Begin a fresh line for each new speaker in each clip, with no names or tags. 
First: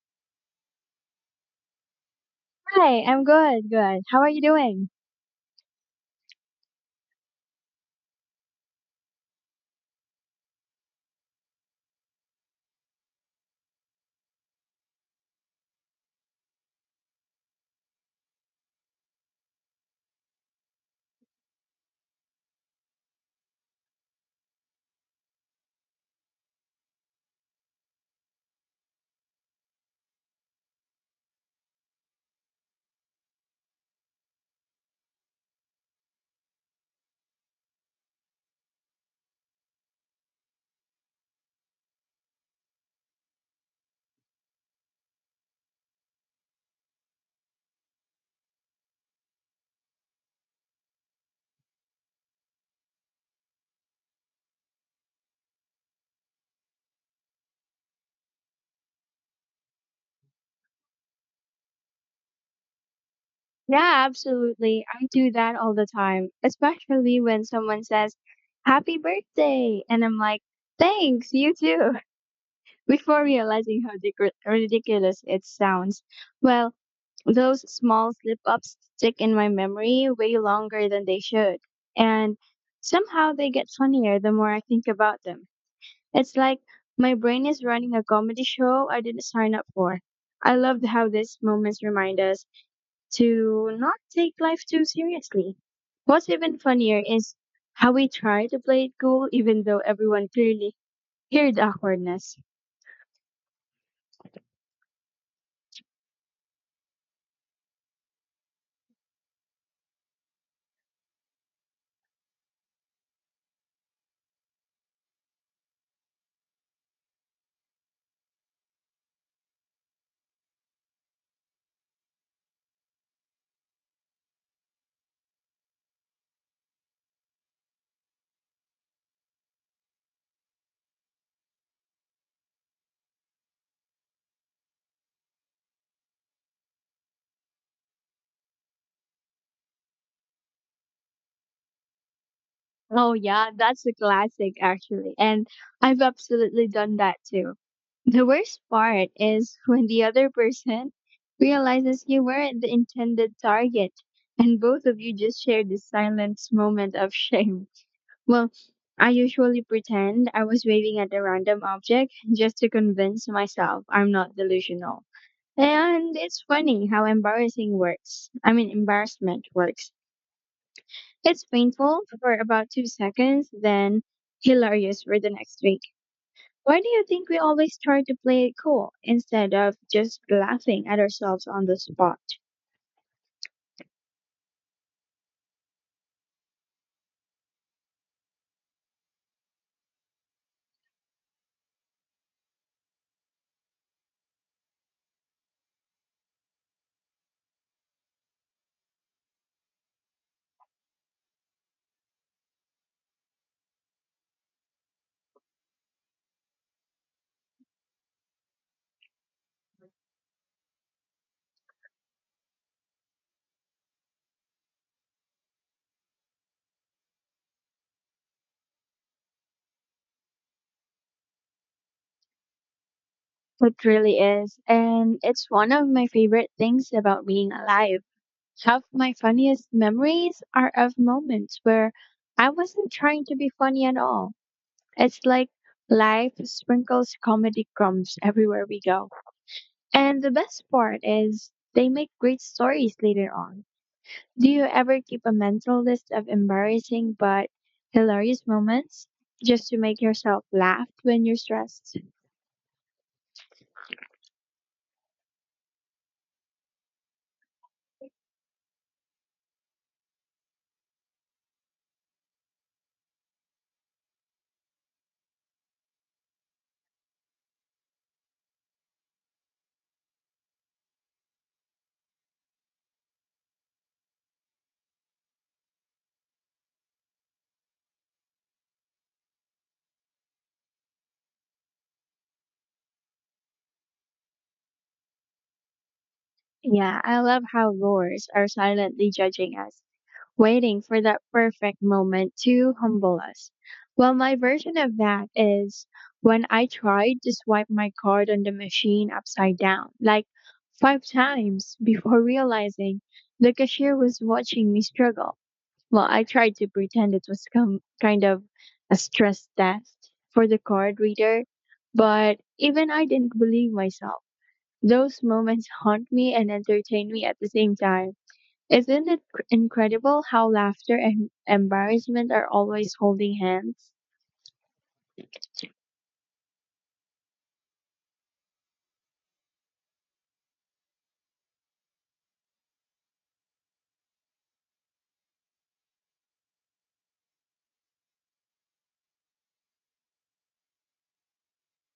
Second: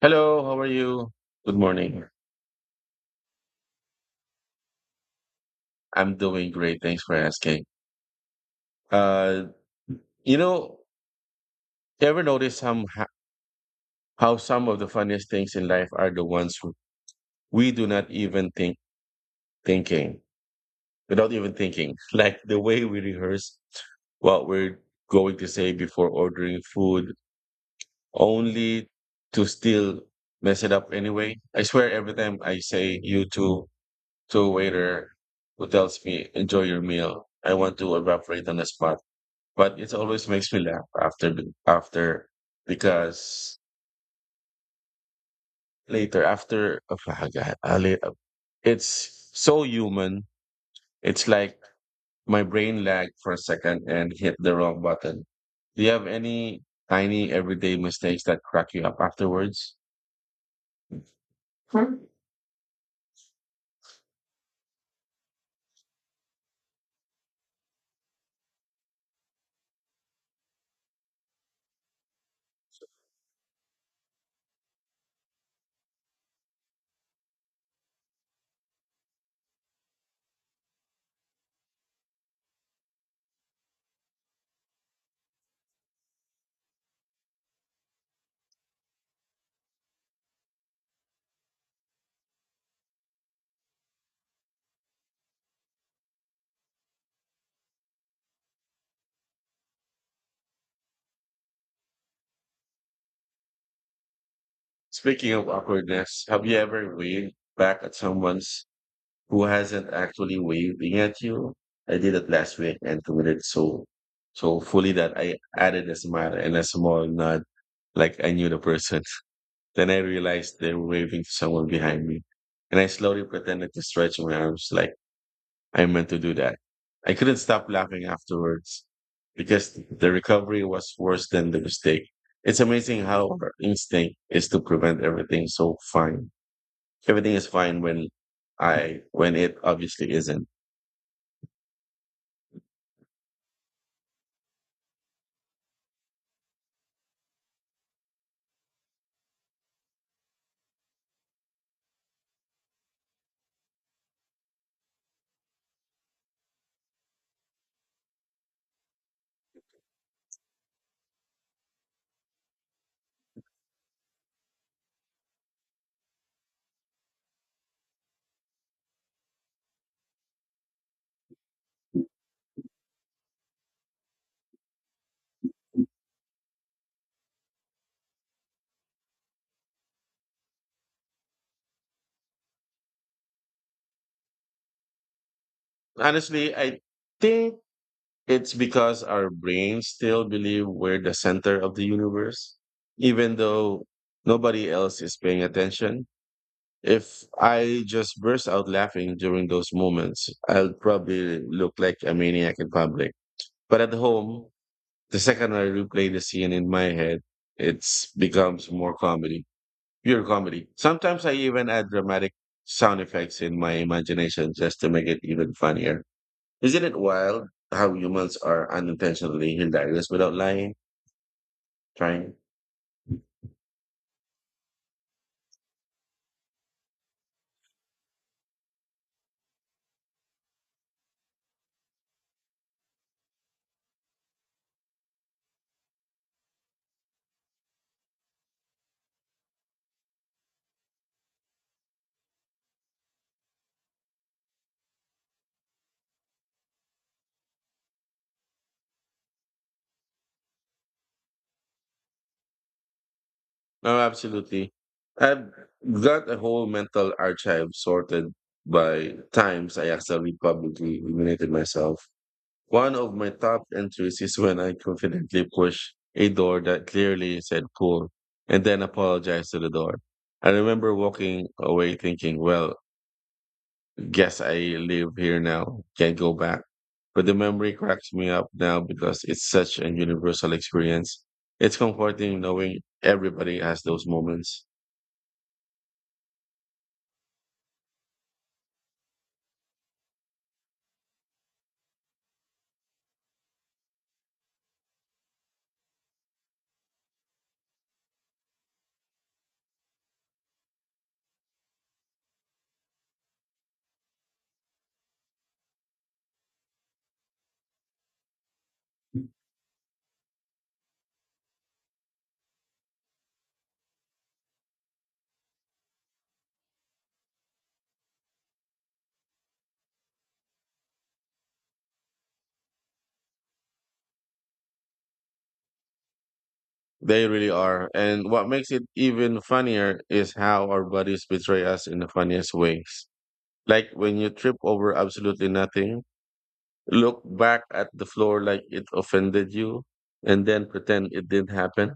Hello, how are you? Good morning.
Hi, I'm good. How are you doing?
I'm doing great. Thanks for asking. Uh, you know, ever notice how some of the funniest things in life are the ones we do not even think thinking without even thinking, like the way we rehearse what we're going to say before ordering food, only to still mess it up anyway. I swear, every time I say "you too," to a waiter who tells me, enjoy your meal. I want to evaporate on the spot. But it always makes me laugh after, after, because later, after, oh my God, it's so human. It's like my brain lagged for a second and hit the wrong button. Do you have any tiny everyday mistakes that crack you up afterwards? Hmm.
Yeah, absolutely. I do that all the time, especially when someone says, "Happy birthday!" And I'm like, "Thanks, you too," before realizing how ridiculous it sounds. Well, those small slip ups stick in my memory way longer than they should. And somehow they get funnier the more I think about them. It's like my brain is running a comedy show I didn't sign up for. I loved how these moments remind us to not take life too seriously. What's even funnier is how we try to play it cool even though everyone clearly heard awkwardness.
Speaking of awkwardness, have you ever waved back at someone's who hasn't actually waving at you. I did it last week and committed so fully that I added a smile and a small nod like I knew the person. Then I realized they were waving to someone behind me. And I slowly pretended to stretch my arms like I meant to do that. I couldn't stop laughing afterwards because the recovery was worse than the mistake. It's amazing how our instinct is to prevent everything so fine. Everything is fine when it obviously isn't.
Oh yeah, that's a classic actually. And I've absolutely done that too. The worst part is when the other person realizes you weren't the intended target and both of you just shared this silent moment of shame. Well, I usually pretend I was waving at a random object just to convince myself I'm not delusional. And it's funny how embarrassing works. I mean, embarrassment works. It's painful for about 2 seconds, then hilarious for the next week. Why do you think we always try to play it cool instead of just laughing at ourselves on the spot?
Honestly, I think it's because our brains still believe we're the center of the universe, even though nobody else is paying attention. If I just burst out laughing during those moments, I'll probably look like a maniac in public. But at home, the second I replay the scene in my head, it becomes more comedy, pure comedy. Sometimes I even add dramatic sound effects in my imagination just to make it even funnier. Isn't it wild how humans are unintentionally hilarious without trying?
It really is, and it's one of my favorite things about being alive. Half my funniest memories are of moments where I wasn't trying to be funny at all. It's like life sprinkles comedy crumbs everywhere we go. And the best part is, they make great stories later on. Do you ever keep a mental list of embarrassing but hilarious moments just to make yourself laugh when you're stressed?
No, absolutely. I've got a whole mental archive sorted by times I accidentally publicly humiliated myself. One of my top entries is when I confidently push a door that clearly said cool and then apologize to the door. I remember walking away thinking, well, guess I live here now, can't go back. But the memory cracks me up now because it's such a universal experience. It's comforting knowing everybody has those moments.
Yeah, I love how roars are silently judging us, waiting for that perfect moment to humble us. Well, my version of that is when I tried to swipe my card on the machine upside down, like five times, before realizing the cashier was watching me struggle. Well, I tried to pretend it was kind of a stress test for the card reader, but even I didn't believe myself. Those moments haunt me and entertain me at the same time. Isn't it incredible how laughter and embarrassment are always holding hands?
They really are. And what makes it even funnier is how our bodies betray us in the funniest ways. Like when you trip over absolutely nothing, look back at the floor like it offended you and then pretend it didn't happen.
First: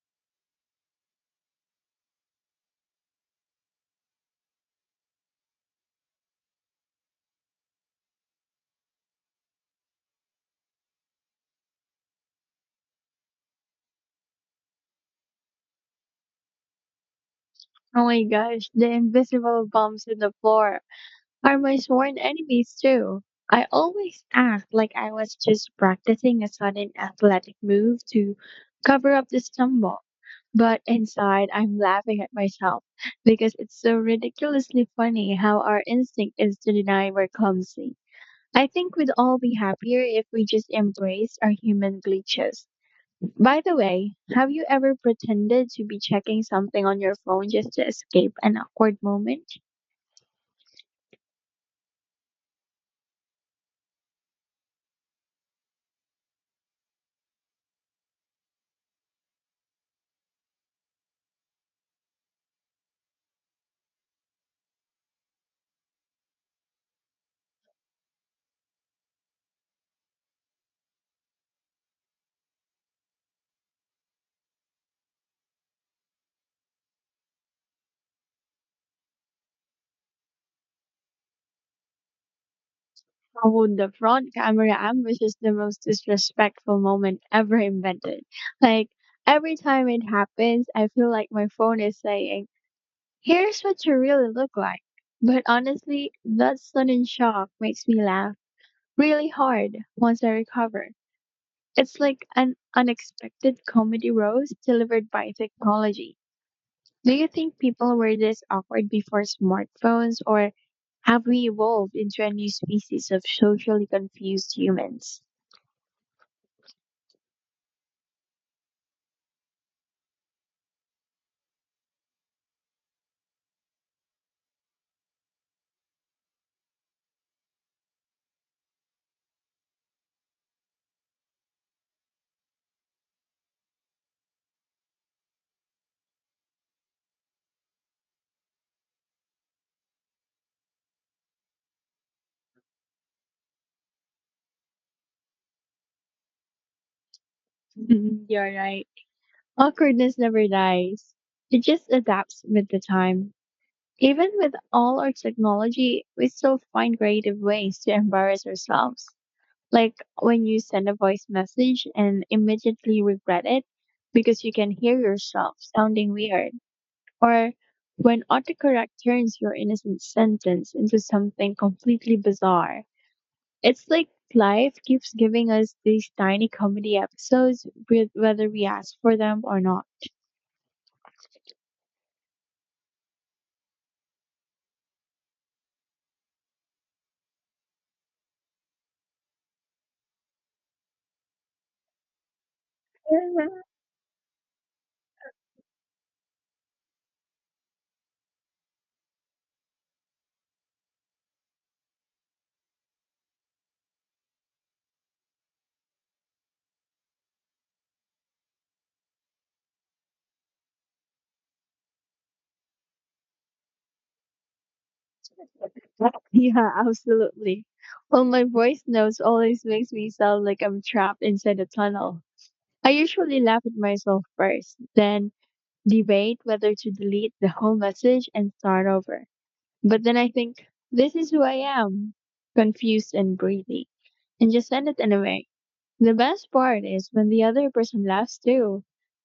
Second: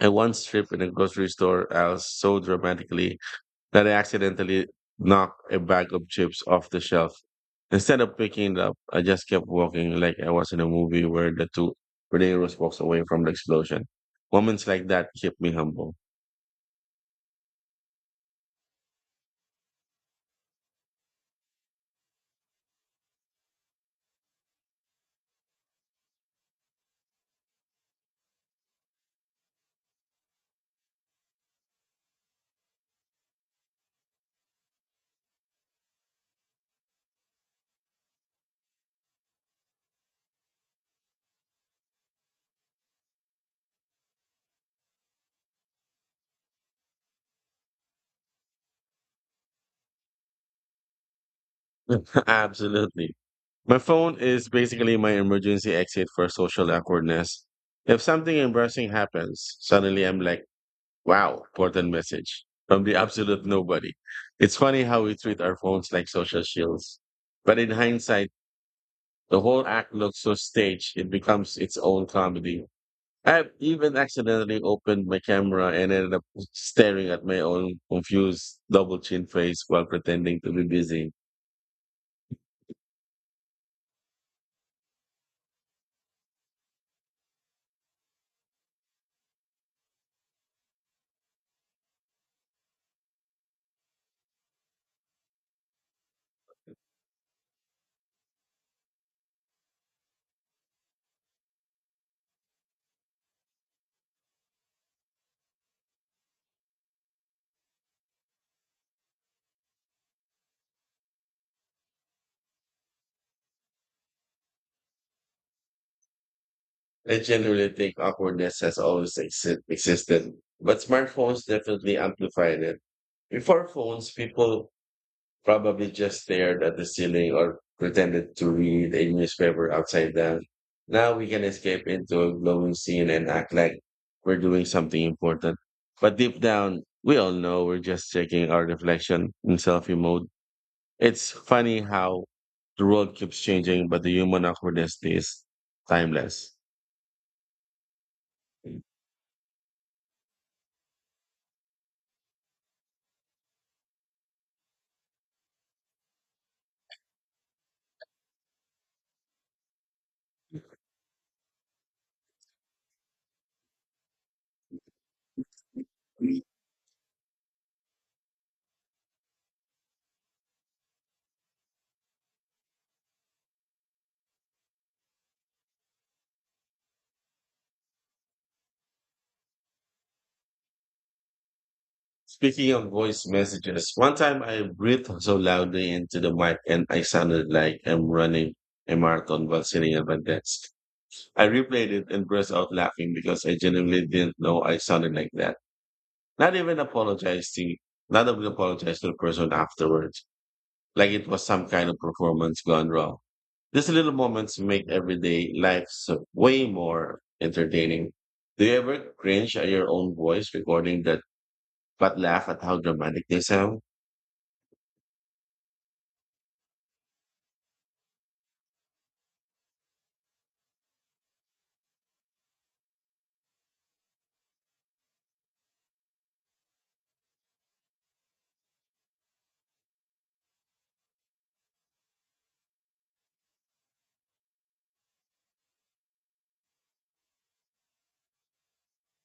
I once tripped in a grocery store aisle so dramatically that I accidentally knocked a bag of chips off the shelf. Instead of picking it up, I just kept walking like I was in a movie where the heroes walks away from the explosion. Moments like that keep me humble.
Oh my gosh, the invisible bumps in the floor are my sworn enemies too. I always act like I was just practicing a sudden athletic move to cover up the stumble. But inside, I'm laughing at myself because it's so ridiculously funny how our instinct is to deny we're clumsy. I think we'd all be happier if we just embraced our human glitches. By the way, have you ever pretended to be checking something on your phone just to escape an awkward moment?
Absolutely. My phone is basically my emergency exit for social awkwardness. If something embarrassing happens, suddenly I'm like, wow, what a message from the absolute nobody. It's funny how we treat our phones like social shields. But in hindsight, the whole act looks so staged, it becomes its own comedy. I've even accidentally opened my camera and ended up staring at my own confused double chin face while pretending to be busy.
Oh, the front camera ambush is the most disrespectful moment ever invented. Like, every time it happens, I feel like my phone is saying, "Here's what you really look like." But honestly, that sudden shock makes me laugh really hard once I recover. It's like an unexpected comedy roast delivered by technology. Do you think people were this awkward before smartphones, or have we evolved into a new species of socially confused humans?
I generally think awkwardness has always existed, but smartphones definitely amplified it. Before phones, people probably just stared at the ceiling or pretended to read a newspaper upside down. Now we can escape into a glowing scene and act like we're doing something important. But deep down, we all know we're just checking our reflection in selfie mode. It's funny how the world keeps changing, but the human awkwardness is timeless.
Mhm. You're right. Awkwardness never dies, it just adapts with the time. Even with all our technology, we still find creative ways to embarrass ourselves, like when you send a voice message and immediately regret it because you can hear yourself sounding weird, or when autocorrect turns your innocent sentence into something completely bizarre. It's like life keeps giving us these tiny comedy episodes, whether we ask for them or not.
Speaking of voice messages, one time I breathed so loudly into the mic and I sounded like I'm running a marathon while sitting at my desk. I replayed it and burst out laughing because I genuinely didn't know I sounded like that. Not even apologized to, not even apologized to the person afterwards, like it was some kind of performance gone wrong. These little moments make everyday life so way more entertaining. Do you ever cringe at your own voice recording that but laugh at how dramatic they sound?
Yeah, absolutely. Well, my voice notes always makes me sound like I'm trapped inside a tunnel. I usually laugh at myself first, then debate whether to delete the whole message and start over. But then I think, this is who I am, confused and breathy, and just send it anyway. The best part is when the other person laughs too,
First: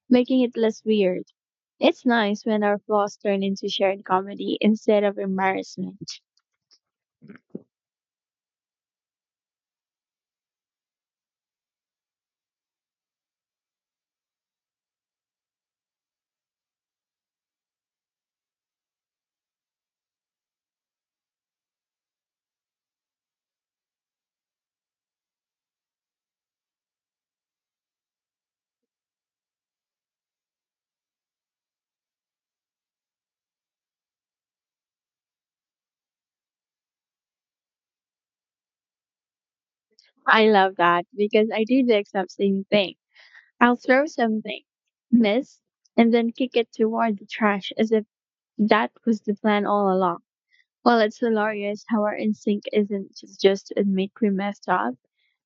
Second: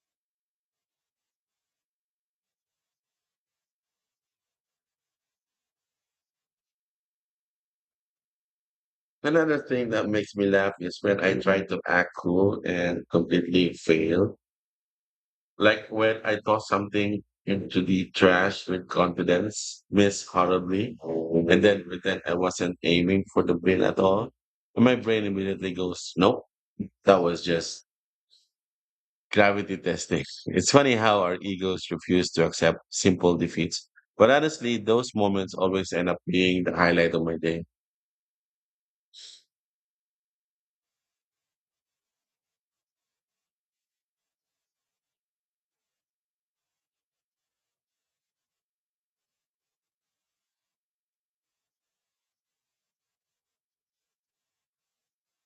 making it less weird. It's nice when our flaws turn into shared comedy instead of embarrassment.
Another thing that makes me laugh is when I try to act cool and completely fail. Like when I toss something into the trash with confidence, miss horribly, and then pretend I wasn't aiming for the bin at all. And my brain immediately goes, nope, that was just gravity testing. It's funny how our egos refuse to accept simple defeats. But honestly, those moments always end up being the highlight of my day.
I love that because I do the exact same thing. I'll throw something, miss, and then kick it toward the trash as if that was the plan all along. Well, it's hilarious how our instinct isn't to just admit we messed up,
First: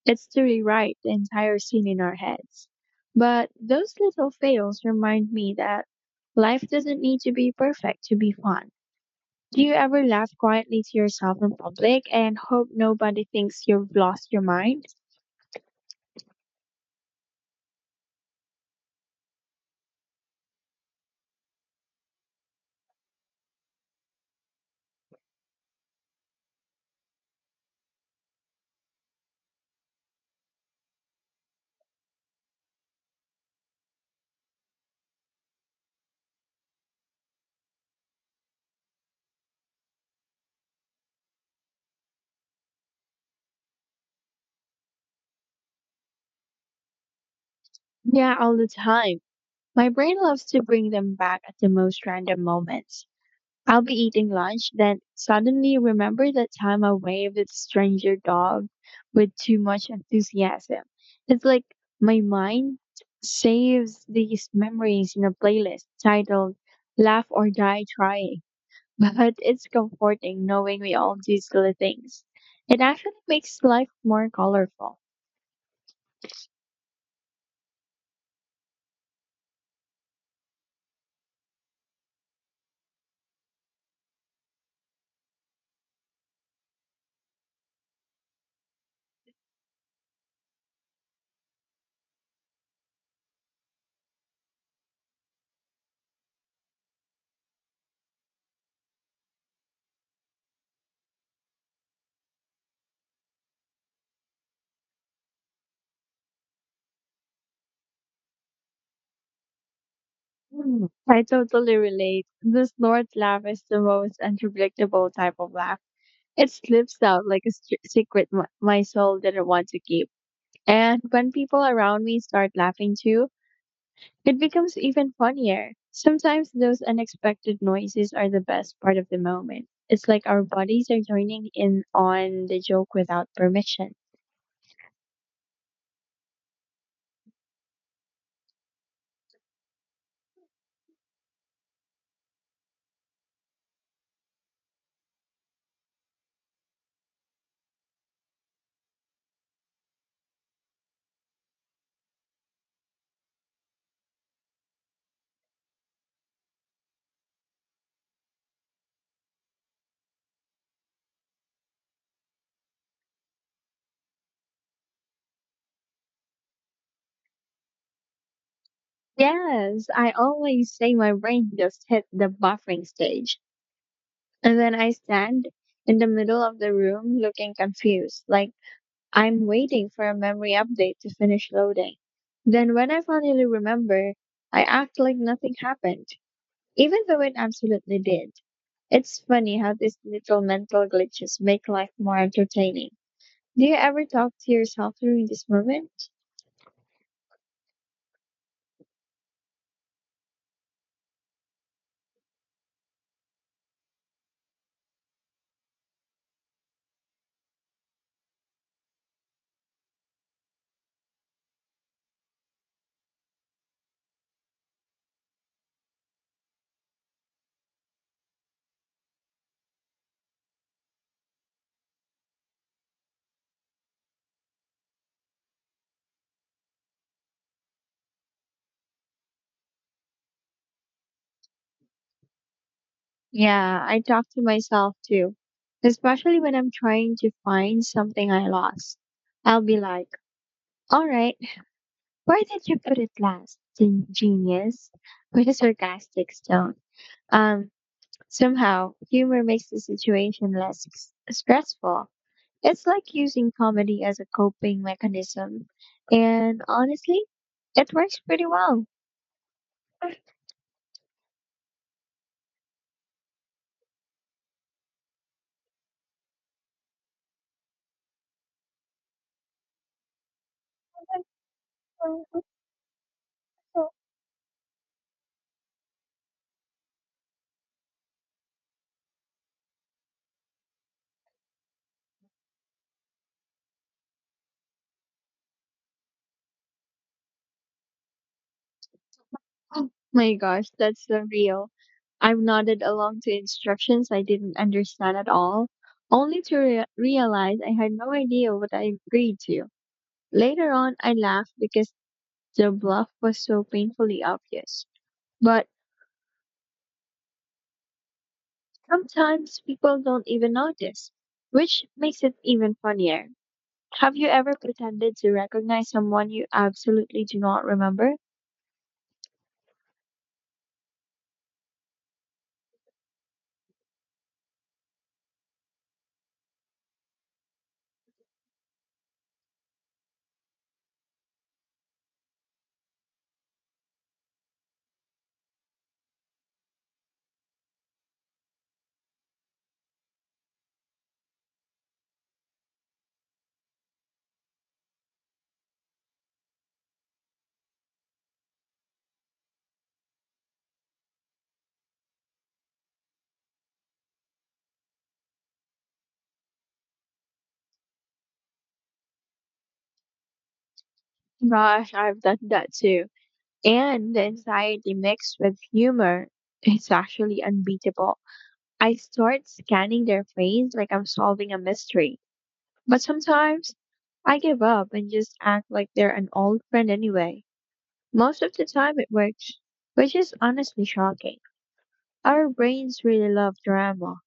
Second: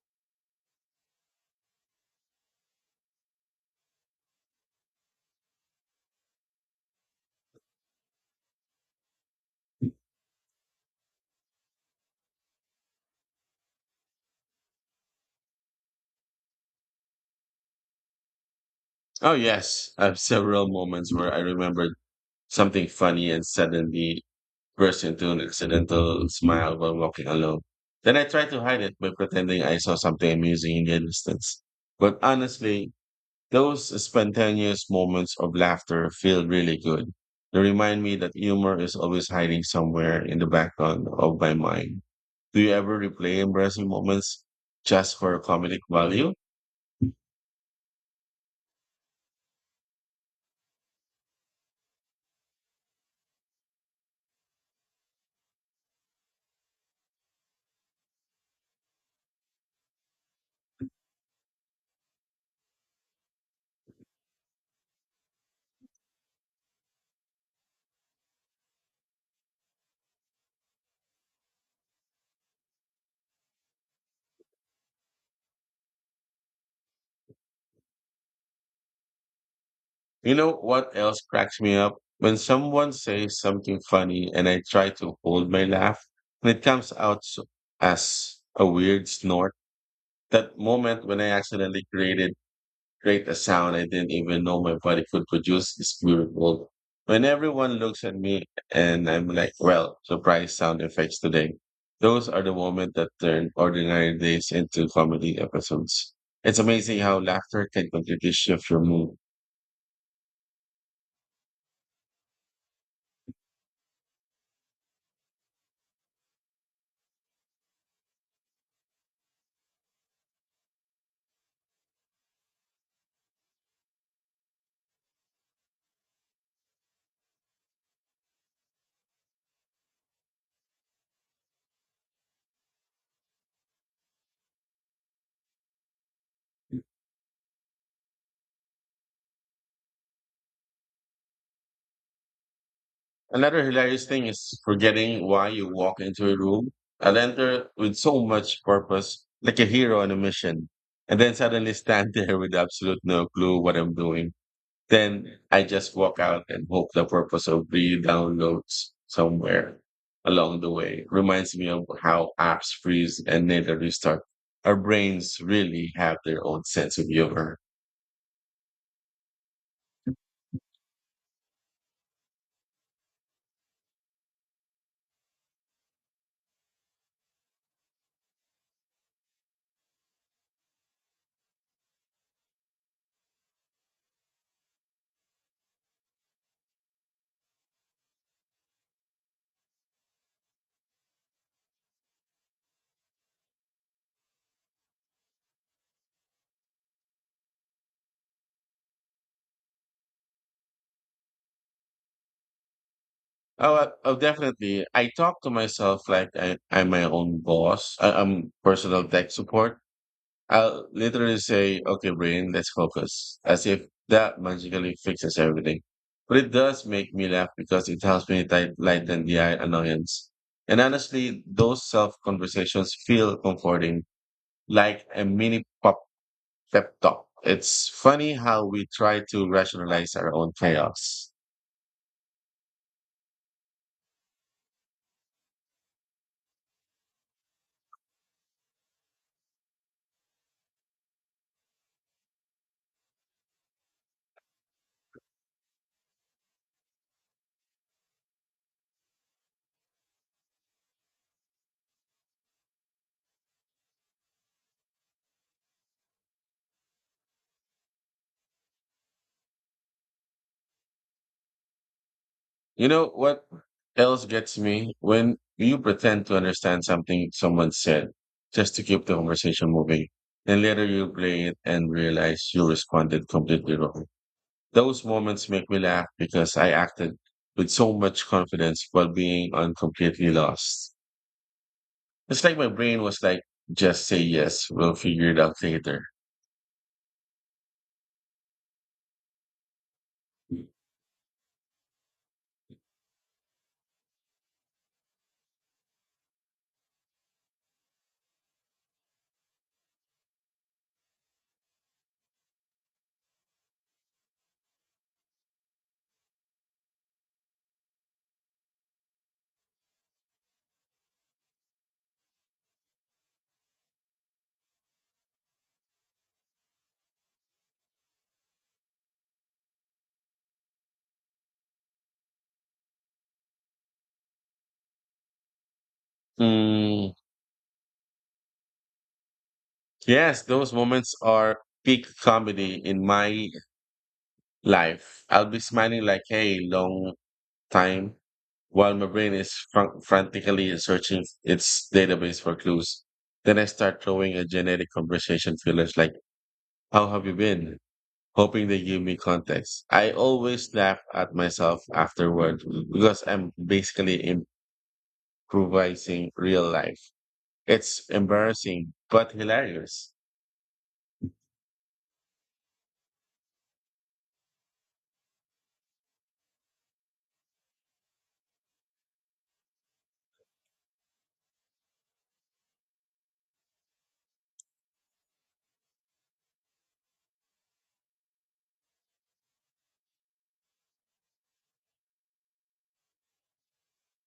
it's to rewrite the entire scene in our heads. But those little fails remind me that life doesn't need to be perfect to be fun. Do you ever laugh quietly to yourself in public and hope nobody thinks you've lost your mind?
Oh, yes. I have several moments where I remembered something funny and suddenly burst into an accidental smile while walking alone. Then I tried to hide it by pretending I saw something amusing in the distance. But honestly, those spontaneous moments of laughter feel really good. They remind me that humor is always hiding somewhere in the background of my mind. Do you ever replay embarrassing moments just for comedic value?
Yeah, all the time. My brain loves to bring them back at the most random moments. I'll be eating lunch, then suddenly remember that time I waved at a stranger dog with too much enthusiasm. It's like my mind saves these memories in a playlist titled "Laugh or Die Trying." But it's comforting knowing we all do silly things. It actually makes life more colorful.
You know what else cracks me up? When someone says something funny and I try to hold my laugh, and it comes out as a weird snort. That moment when I accidentally create a sound I didn't even know my body could produce is beautiful. When everyone looks at me and I'm like, well, surprise sound effects today. Those are the moments that turn ordinary days into comedy episodes. It's amazing how laughter can completely shift your mood.
Hmm, I totally relate. This Lord's laugh is the most unpredictable type of laugh. It slips out like a str secret m my soul didn't want to keep. And when people around me start laughing too, it becomes even funnier. Sometimes those unexpected noises are the best part of the moment. It's like our bodies are joining in on the joke without permission.
Another hilarious thing is forgetting why you walk into a room. I'll enter with so much purpose, like a hero on a mission, and then suddenly stand there with absolute no clue what I'm doing. Then I just walk out and hope the purpose of the downloads somewhere along the way reminds me of how apps freeze and later restart. Our brains really have their own sense of humor.
Yes, I always say my brain just hit the buffering stage. And then I stand in the middle of the room looking confused, like I'm waiting for a memory update to finish loading. Then when I finally remember, I act like nothing happened, even though it absolutely did. It's funny how these little mental glitches make life more entertaining. Do you ever talk to yourself during this moment?
Oh, definitely. I talk to myself like I'm my own boss. I'm personal tech support. I'll literally say, okay, brain, let's focus, as if that magically fixes everything. But it does make me laugh because it helps me lighten the eye annoyance. And honestly, those self conversations feel comforting, like a mini pop pep talk. It's funny how we try to rationalize our own chaos.
Yeah, I talk to myself too, especially when I'm trying to find something I lost. I'll be like, all right, where did you put it last, genius? With a sarcastic tone. Um, Somehow, humor makes the situation less stressful. It's like using comedy as a coping mechanism. And honestly, it works pretty well.
You know what else gets me? When you pretend to understand something someone said just to keep the conversation moving, and later you play it and realize you responded completely wrong. Those moments make me laugh because I acted with so much confidence while being on completely lost. It's like my brain was like, just say yes, we'll figure it out later.
Oh my gosh, that's surreal. I've nodded along to instructions I didn't understand at all, only to realize I had no idea what I agreed to. Later on, I laughed because the bluff was so painfully obvious. But sometimes people don't even notice, which makes it even funnier. Have you ever pretended to recognize someone you absolutely do not remember?
Mm, yes, those moments are peak comedy in my life. I'll be smiling like, hey, long time while my brain is frantically searching its database for clues. Then I start throwing a generic conversation fillers like, how have you been? Hoping they give me context. I always laugh at myself afterward because I'm basically improvising real life. It's embarrassing, but hilarious.
Gosh, I've done that too. And the anxiety mixed with humor is actually unbeatable. I start scanning their face like I'm solving a mystery. But sometimes I give up and just act like they're an old friend anyway. Most of the time it works, which is honestly shocking. Our brains really love drama.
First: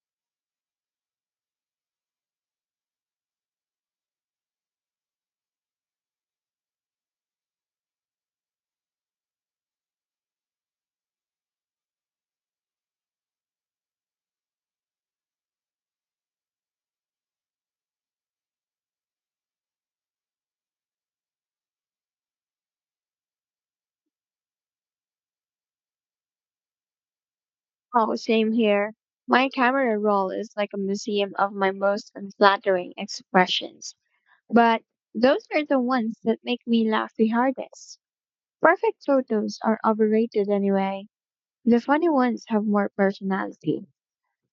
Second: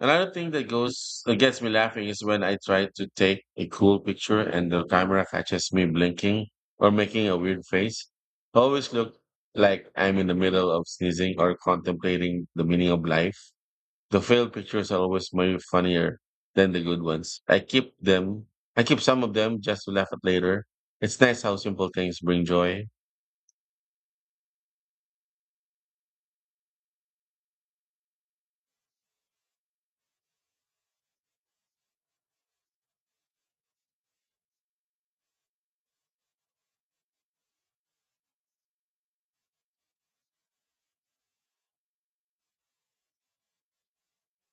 Another thing that gets me laughing is when I try to take a cool picture and the camera catches me blinking or making a weird face. I always look like I'm in the middle of sneezing or contemplating the meaning of life. The failed pictures are always way funnier than the good ones. I keep some of them just to laugh at later. It's nice how simple things bring joy.
Oh, same here. My camera roll is like a museum of my most unflattering expressions. But those are the ones that make me laugh the hardest. Perfect photos are overrated anyway. The funny ones have more personality.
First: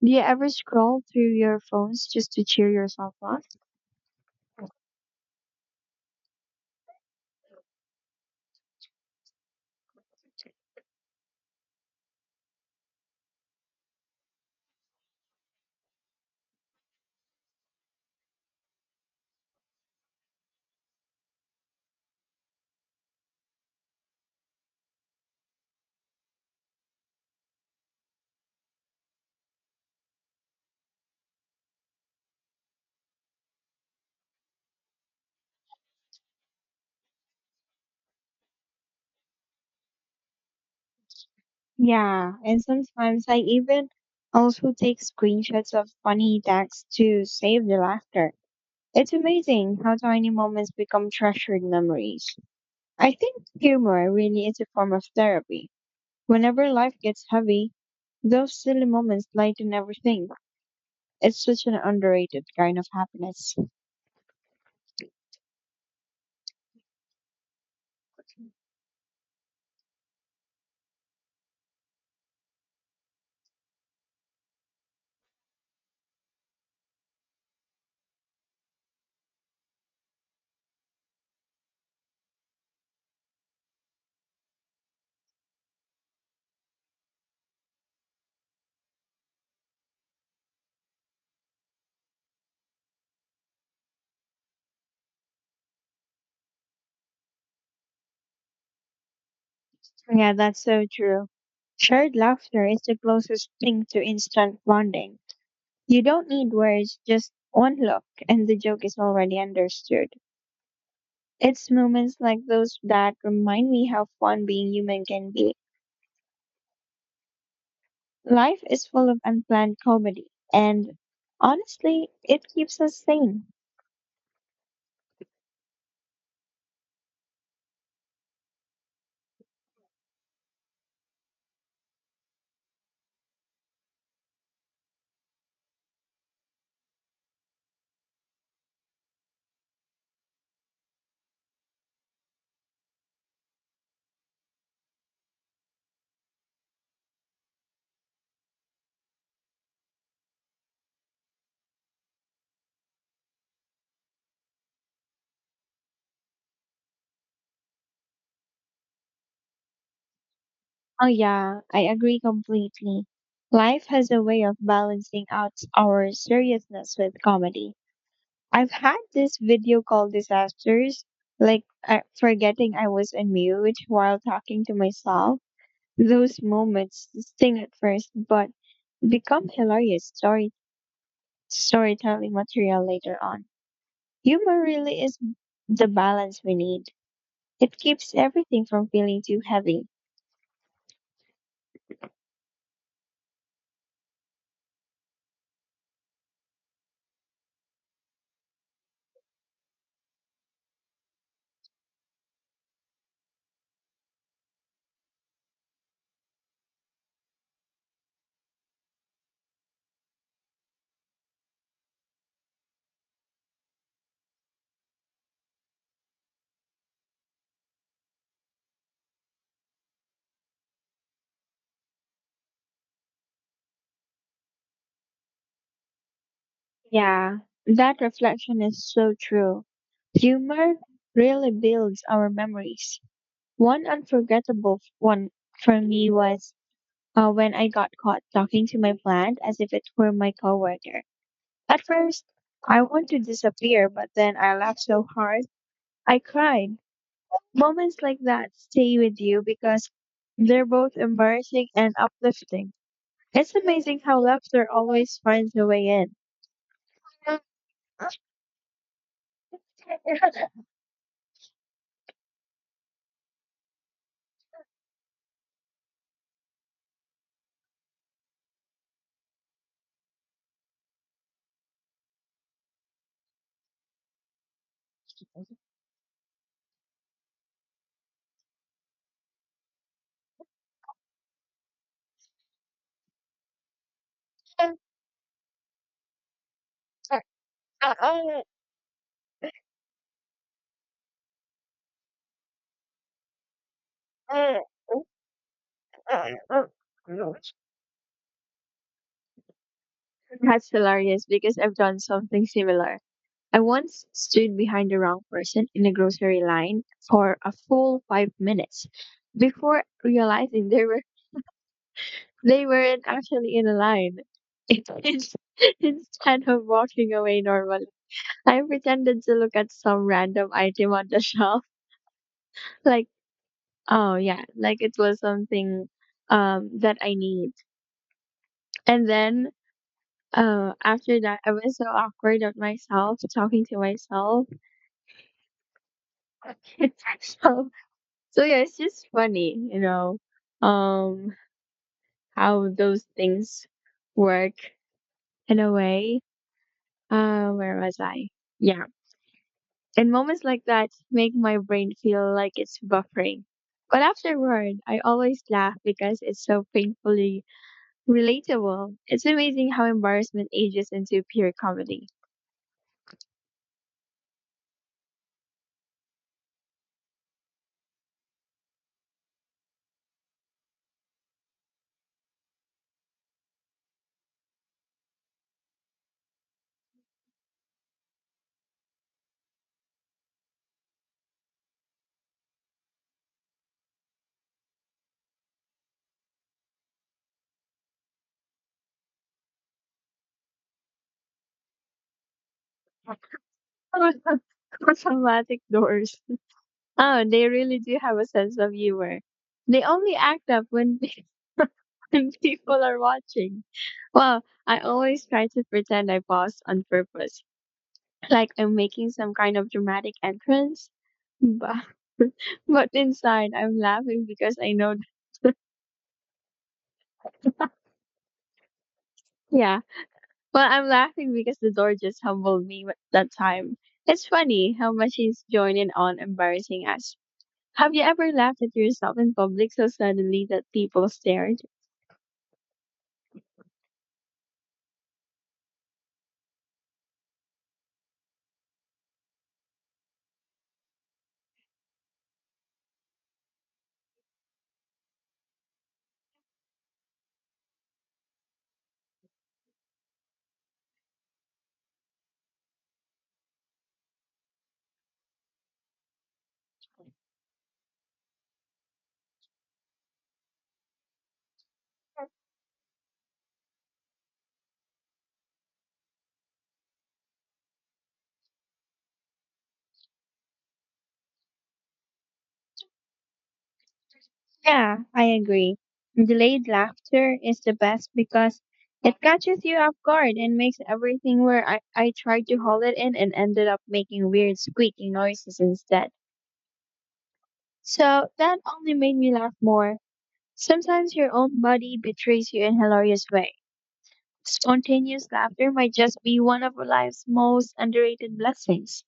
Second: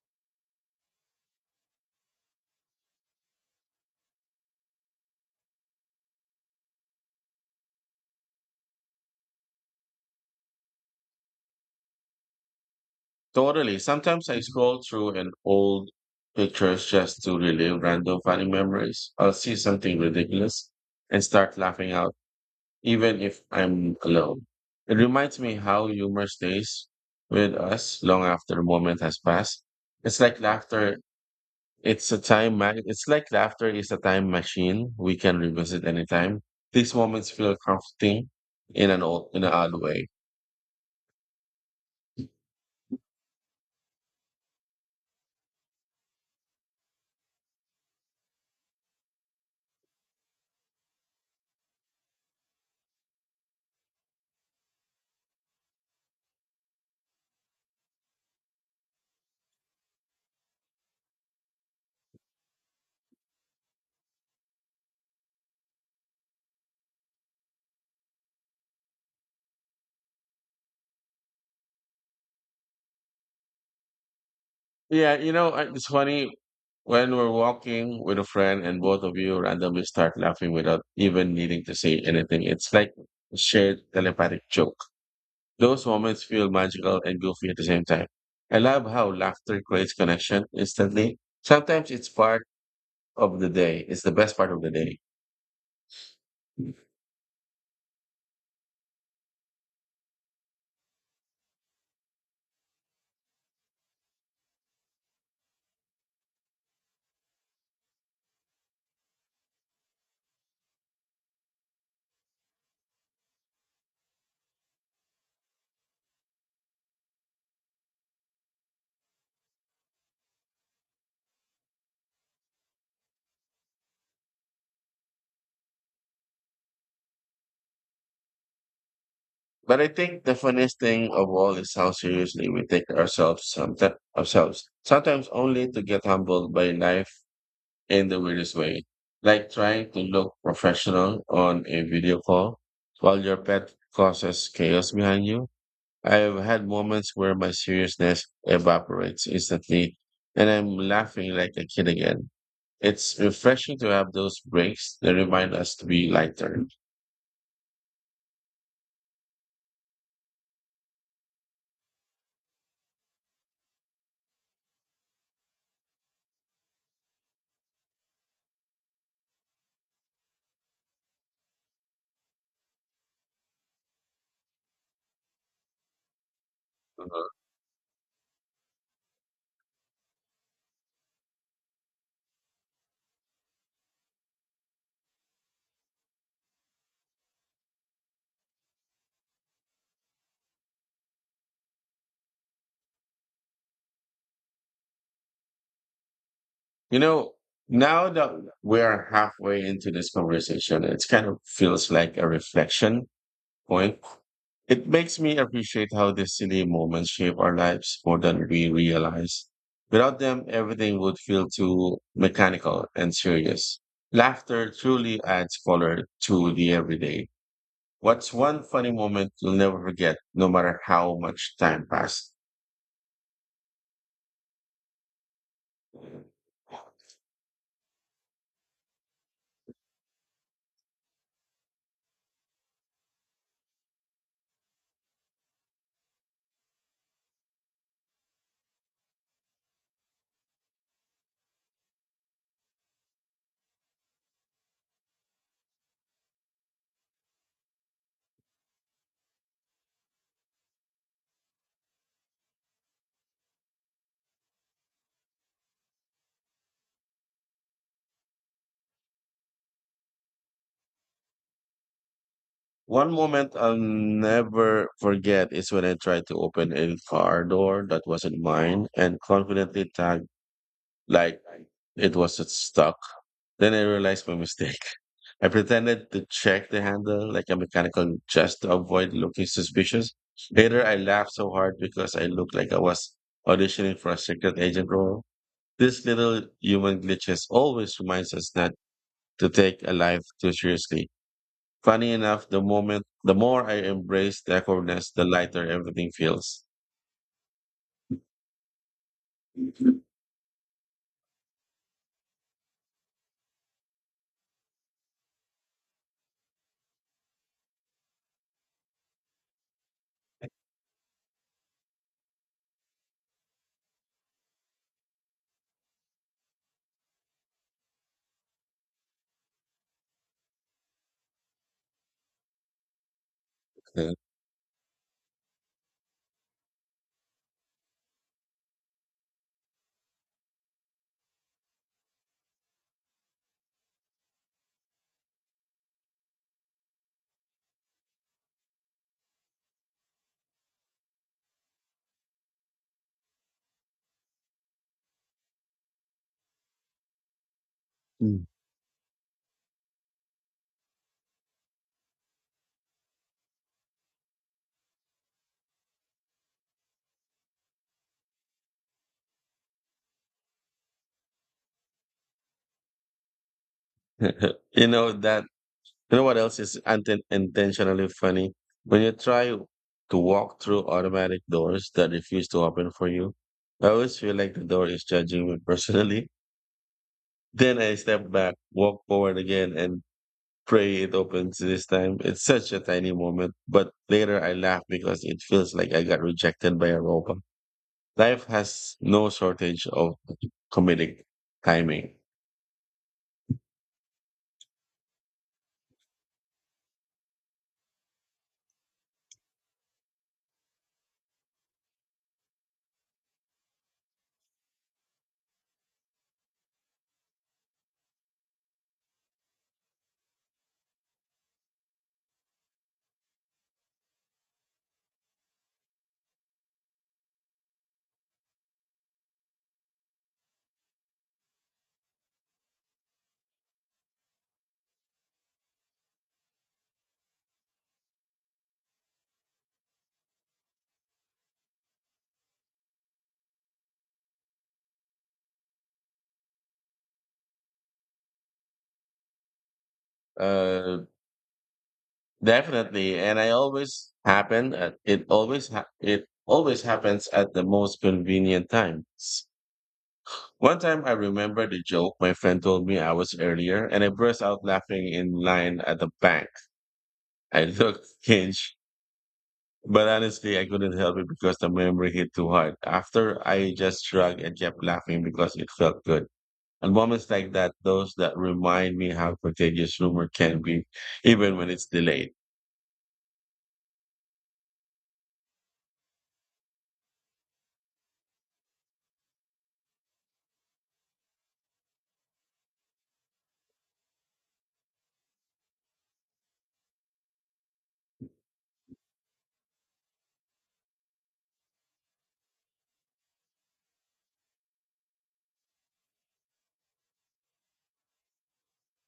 Do you ever scroll through your phones just to cheer yourself up?
Totally. Sometimes I scroll through an old pictures just to relive random funny memories. I'll see something ridiculous and start laughing out, even if I'm alone. It reminds me how humor stays with us long after the moment has passed. It's like laughter. It's like laughter is a time machine we can revisit anytime. These moments feel comforting in an odd way.
Yeah, and sometimes I even also take screenshots of funny texts to save the laughter. It's amazing how tiny moments become treasured memories. I think humor really is a form of therapy. Whenever life gets heavy, those silly moments lighten everything. It's such an underrated kind of happiness.
Yeah, it's funny when we're walking with a friend and both of you randomly start laughing without even needing to say anything. It's like a shared telepathic joke. Those moments feel magical and goofy at the same time. I love how laughter creates connection instantly. Sometimes it's part of the day. It's the best part of the day.
Yeah, that's so true. Shared laughter is the closest thing to instant bonding. You don't need words, just one look, and the joke is already understood. It's moments like those that remind me how fun being human can be. Life is full of unplanned comedy, and honestly, it keeps us sane.
But I think the funniest thing of all is how seriously we take ourselves. Sometimes only to get humbled by life in the weirdest way. Like trying to look professional on a video call while your pet causes chaos behind you. I've had moments where my seriousness evaporates instantly and I'm laughing like a kid again. It's refreshing to have those breaks that remind us to be lighter.
Oh, yeah, I agree completely. Life has a way of balancing out our seriousness with comedy. I've had this video call disasters, like I, forgetting I was on mute while talking to myself. Those moments sting at first, but become hilarious storytelling material later on. Humor really is the balance we need. It keeps everything from feeling too heavy.
You know, now that we are halfway into this conversation, it kind of feels like a reflection point. It makes me appreciate how these silly moments shape our lives more than we realize. Without them, everything would feel too mechanical and serious. Laughter truly adds color to the everyday. What's one funny moment you'll never forget, no matter how much time passed?
Yeah, that reflection is so true. Humor really builds our memories. One for me was when I got caught talking to my plant as if it were my coworker. At first, I wanted to disappear, but then I laughed so hard, I cried. Moments like that stay with you because they're both embarrassing and uplifting. It's amazing how laughter always finds a way in.
One moment I'll never forget is when I tried to open a car door that wasn't mine and confidently tagged like it was stuck. Then I realized my mistake. I pretended to check the handle like a mechanical just to avoid looking suspicious. Later, I laughed so hard because I looked like I was auditioning for a secret agent role. This little human glitches always reminds us not to take a life too seriously. Funny enough, the moment, the more I embrace the awkwardness, the lighter everything feels.
That's hilarious because I've done something similar. I once stood behind the wrong person in a grocery line for a full 5 minutes before realizing they weren't actually in a line. Ins- Instead of walking away normally, I pretended to look at some random item on the shelf, like
Yeah.
oh yeah, like it was something that I need. And then oh, after that, I was so awkward of myself talking to myself. It's so, so yeah, it's just funny, um, how those things work in a way. Where was I?
Mm.
Yeah. And moments like that make my brain feel like it's buffering. But afterward, I always laugh because it's so painfully relatable. It's amazing how embarrassment ages into pure comedy.
You know that. You know what else is intentionally funny? When you try to walk through automatic doors that refuse to open for you, I always feel like the door is judging me personally. Then I step back, walk forward again, and pray it opens this time. It's such a tiny moment, but later I laugh because it feels like I got rejected by a robot. Life has no shortage of comedic timing.
Automatic doors. Oh, they really do have a sense of humor. They only act up when when people are watching. Well, I always try to pretend I paused on purpose, like I'm making some kind of dramatic entrance. But, but inside, I'm laughing because I know, yeah. Well, I'm laughing because the door just humbled me that time. It's funny how much he's joining on embarrassing us. Have you ever laughed at yourself in public so suddenly that people stared?
Uh, Definitely, and I always happen at it. It always happens at the most convenient times. One time, I remember the joke my friend told me I was earlier, and I burst out laughing in line at the bank. I looked cringe, but honestly, I couldn't help it because the memory hit too hard. After, I just shrugged and kept laughing because it felt good. And moments like that, those that remind me how contagious rumor can be, even when it's delayed.
Yeah, I agree. Delayed laughter is the best because it catches you off guard and makes everything where I tried to hold it in and ended up making weird squeaking noises instead. So that only made me laugh more. Sometimes your own body betrays you in hilarious way. Spontaneous laughter might just be one of life's most underrated blessings.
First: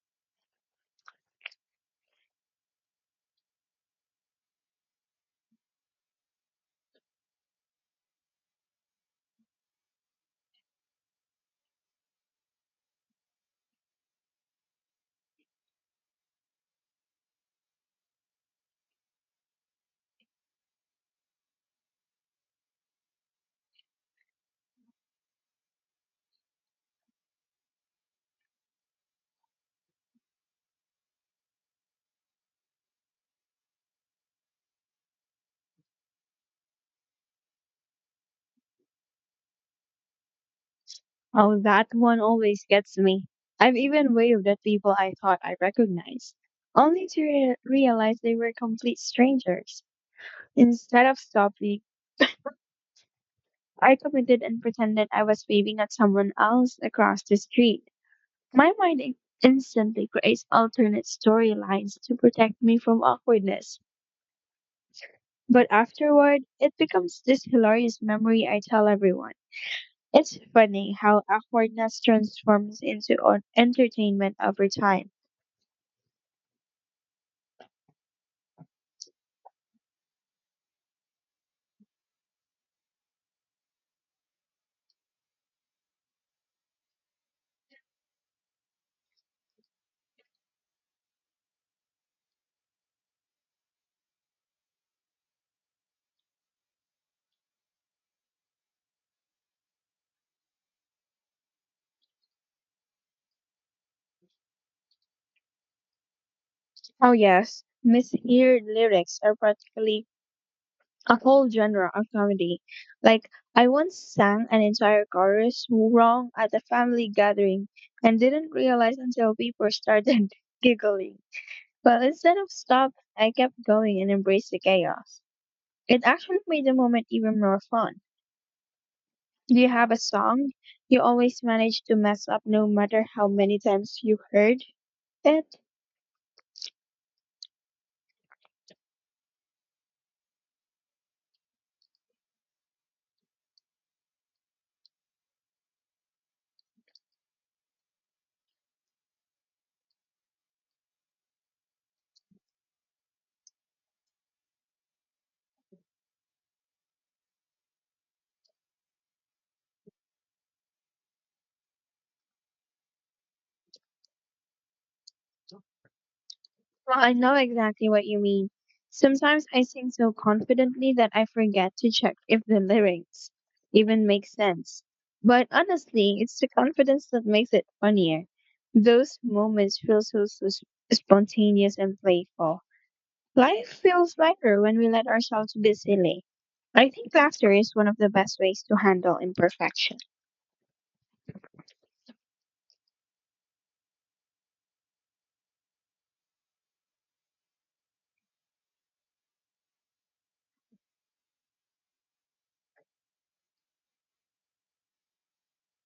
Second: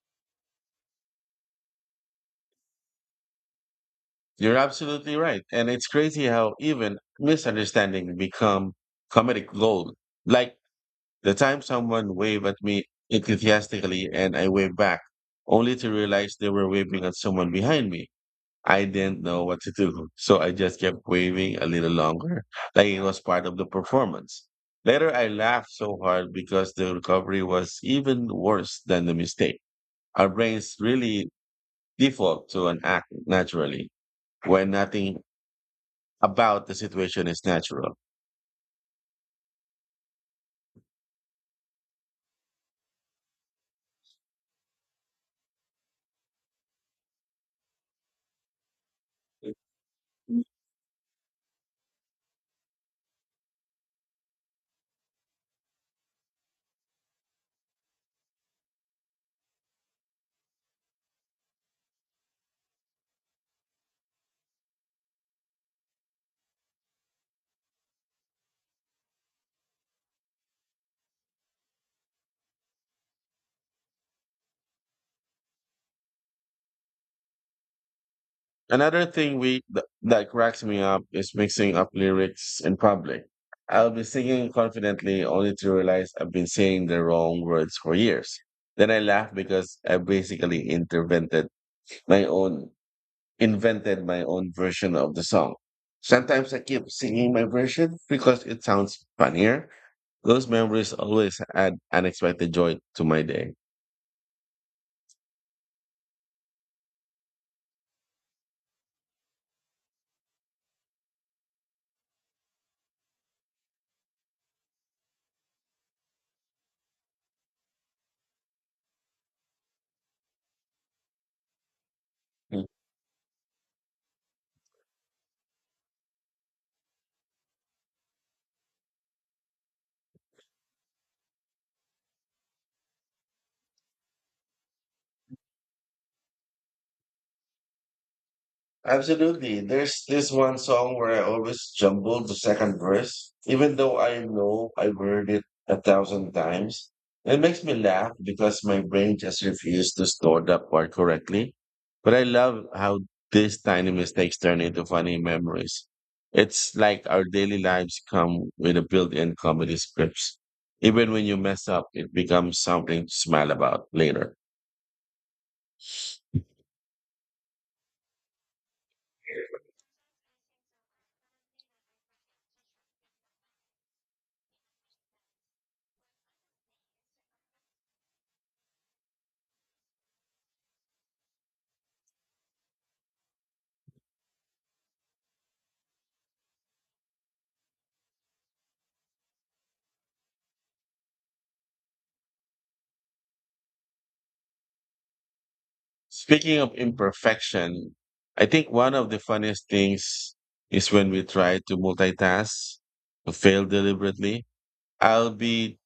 You're absolutely right. And it's crazy how even misunderstanding become comedic gold. Like the time someone waved at me enthusiastically and I waved back, only to realize they were waving at someone behind me. I didn't know what to do, so I just kept waving a little longer, like it was part of the performance. Later, I laughed so hard because the recovery was even worse than the mistake. Our brains really default to an act naturally when nothing about the situation is natural.
Oh, that one always gets me. I've even waved at people I thought I recognized, only to realize they were complete strangers. Instead of stopping, I committed and pretended I was waving at someone else across the street. My mind instantly creates alternate storylines to protect me from awkwardness. But afterward, it becomes this hilarious memory I tell everyone. It's funny how awkwardness transforms into entertainment over time.
Another thing that cracks me up is mixing up lyrics in public. I'll be singing confidently only to realize I've been saying the wrong words for years. Then I laugh because I basically intervented my own invented my own version of the song. Sometimes I keep singing my version because it sounds funnier. Those memories always add unexpected joy to my day.
Oh yes, misheard lyrics are practically a whole genre of comedy. Like I once sang an entire chorus wrong at a family gathering and didn't realize until people started giggling. Well, instead of stop, I kept going and embraced the chaos. It actually made the moment even more fun. Do you have a song you always manage to mess up no matter how many times you heard it?
Absolutely. There's this one song where I always jumble the second verse, even though I know I've heard it a thousand times. It makes me laugh because my brain just refused to store that part correctly. But I love how these tiny mistakes turn into funny memories. It's like our daily lives come with a built-in comedy scripts. Even when you mess up, it becomes something to smile about later.
Well, I know exactly what you mean. Sometimes I sing so confidently that I forget to check if the lyrics even make sense. But honestly, it's the confidence that makes it funnier. Those moments feel so, so spontaneous and playful. Life feels lighter when we let ourselves be silly. I think laughter is one of the best ways to handle imperfection.
Speaking of imperfection, I think one of the funniest things is when we try to multitask, to fail deliberately. I'll be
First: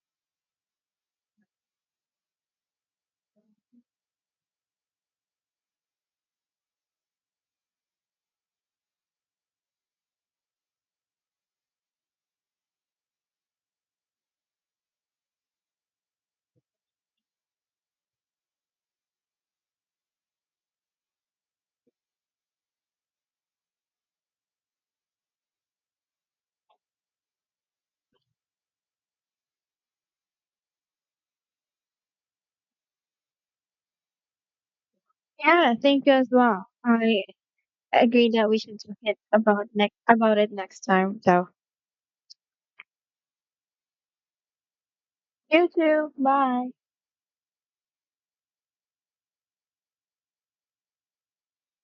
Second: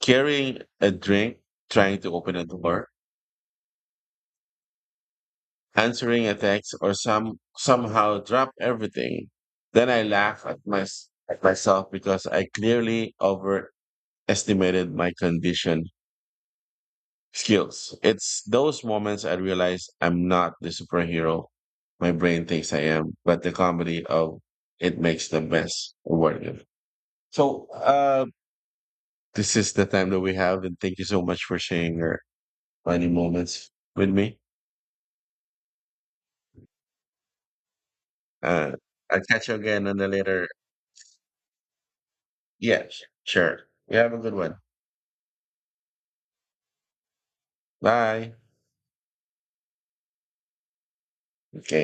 carrying a drink, trying to open a door, answering a text, or somehow drop everything. Then I laugh at my at myself because I clearly overestimated my condition. Skills. It's those moments I realize I'm not the superhero my brain thinks I am, but the comedy of it makes the best worth it. So this is the time that we have, and thank you so much for sharing your funny moments with me.
Yeah, thank you as well. I agree that we
Uh,
should talk it
I'll catch you
about
again
next
on the
about
later.
it next time, though.
Yeah, sure. You have a good one.
You too. Bye.
Bye. Okay.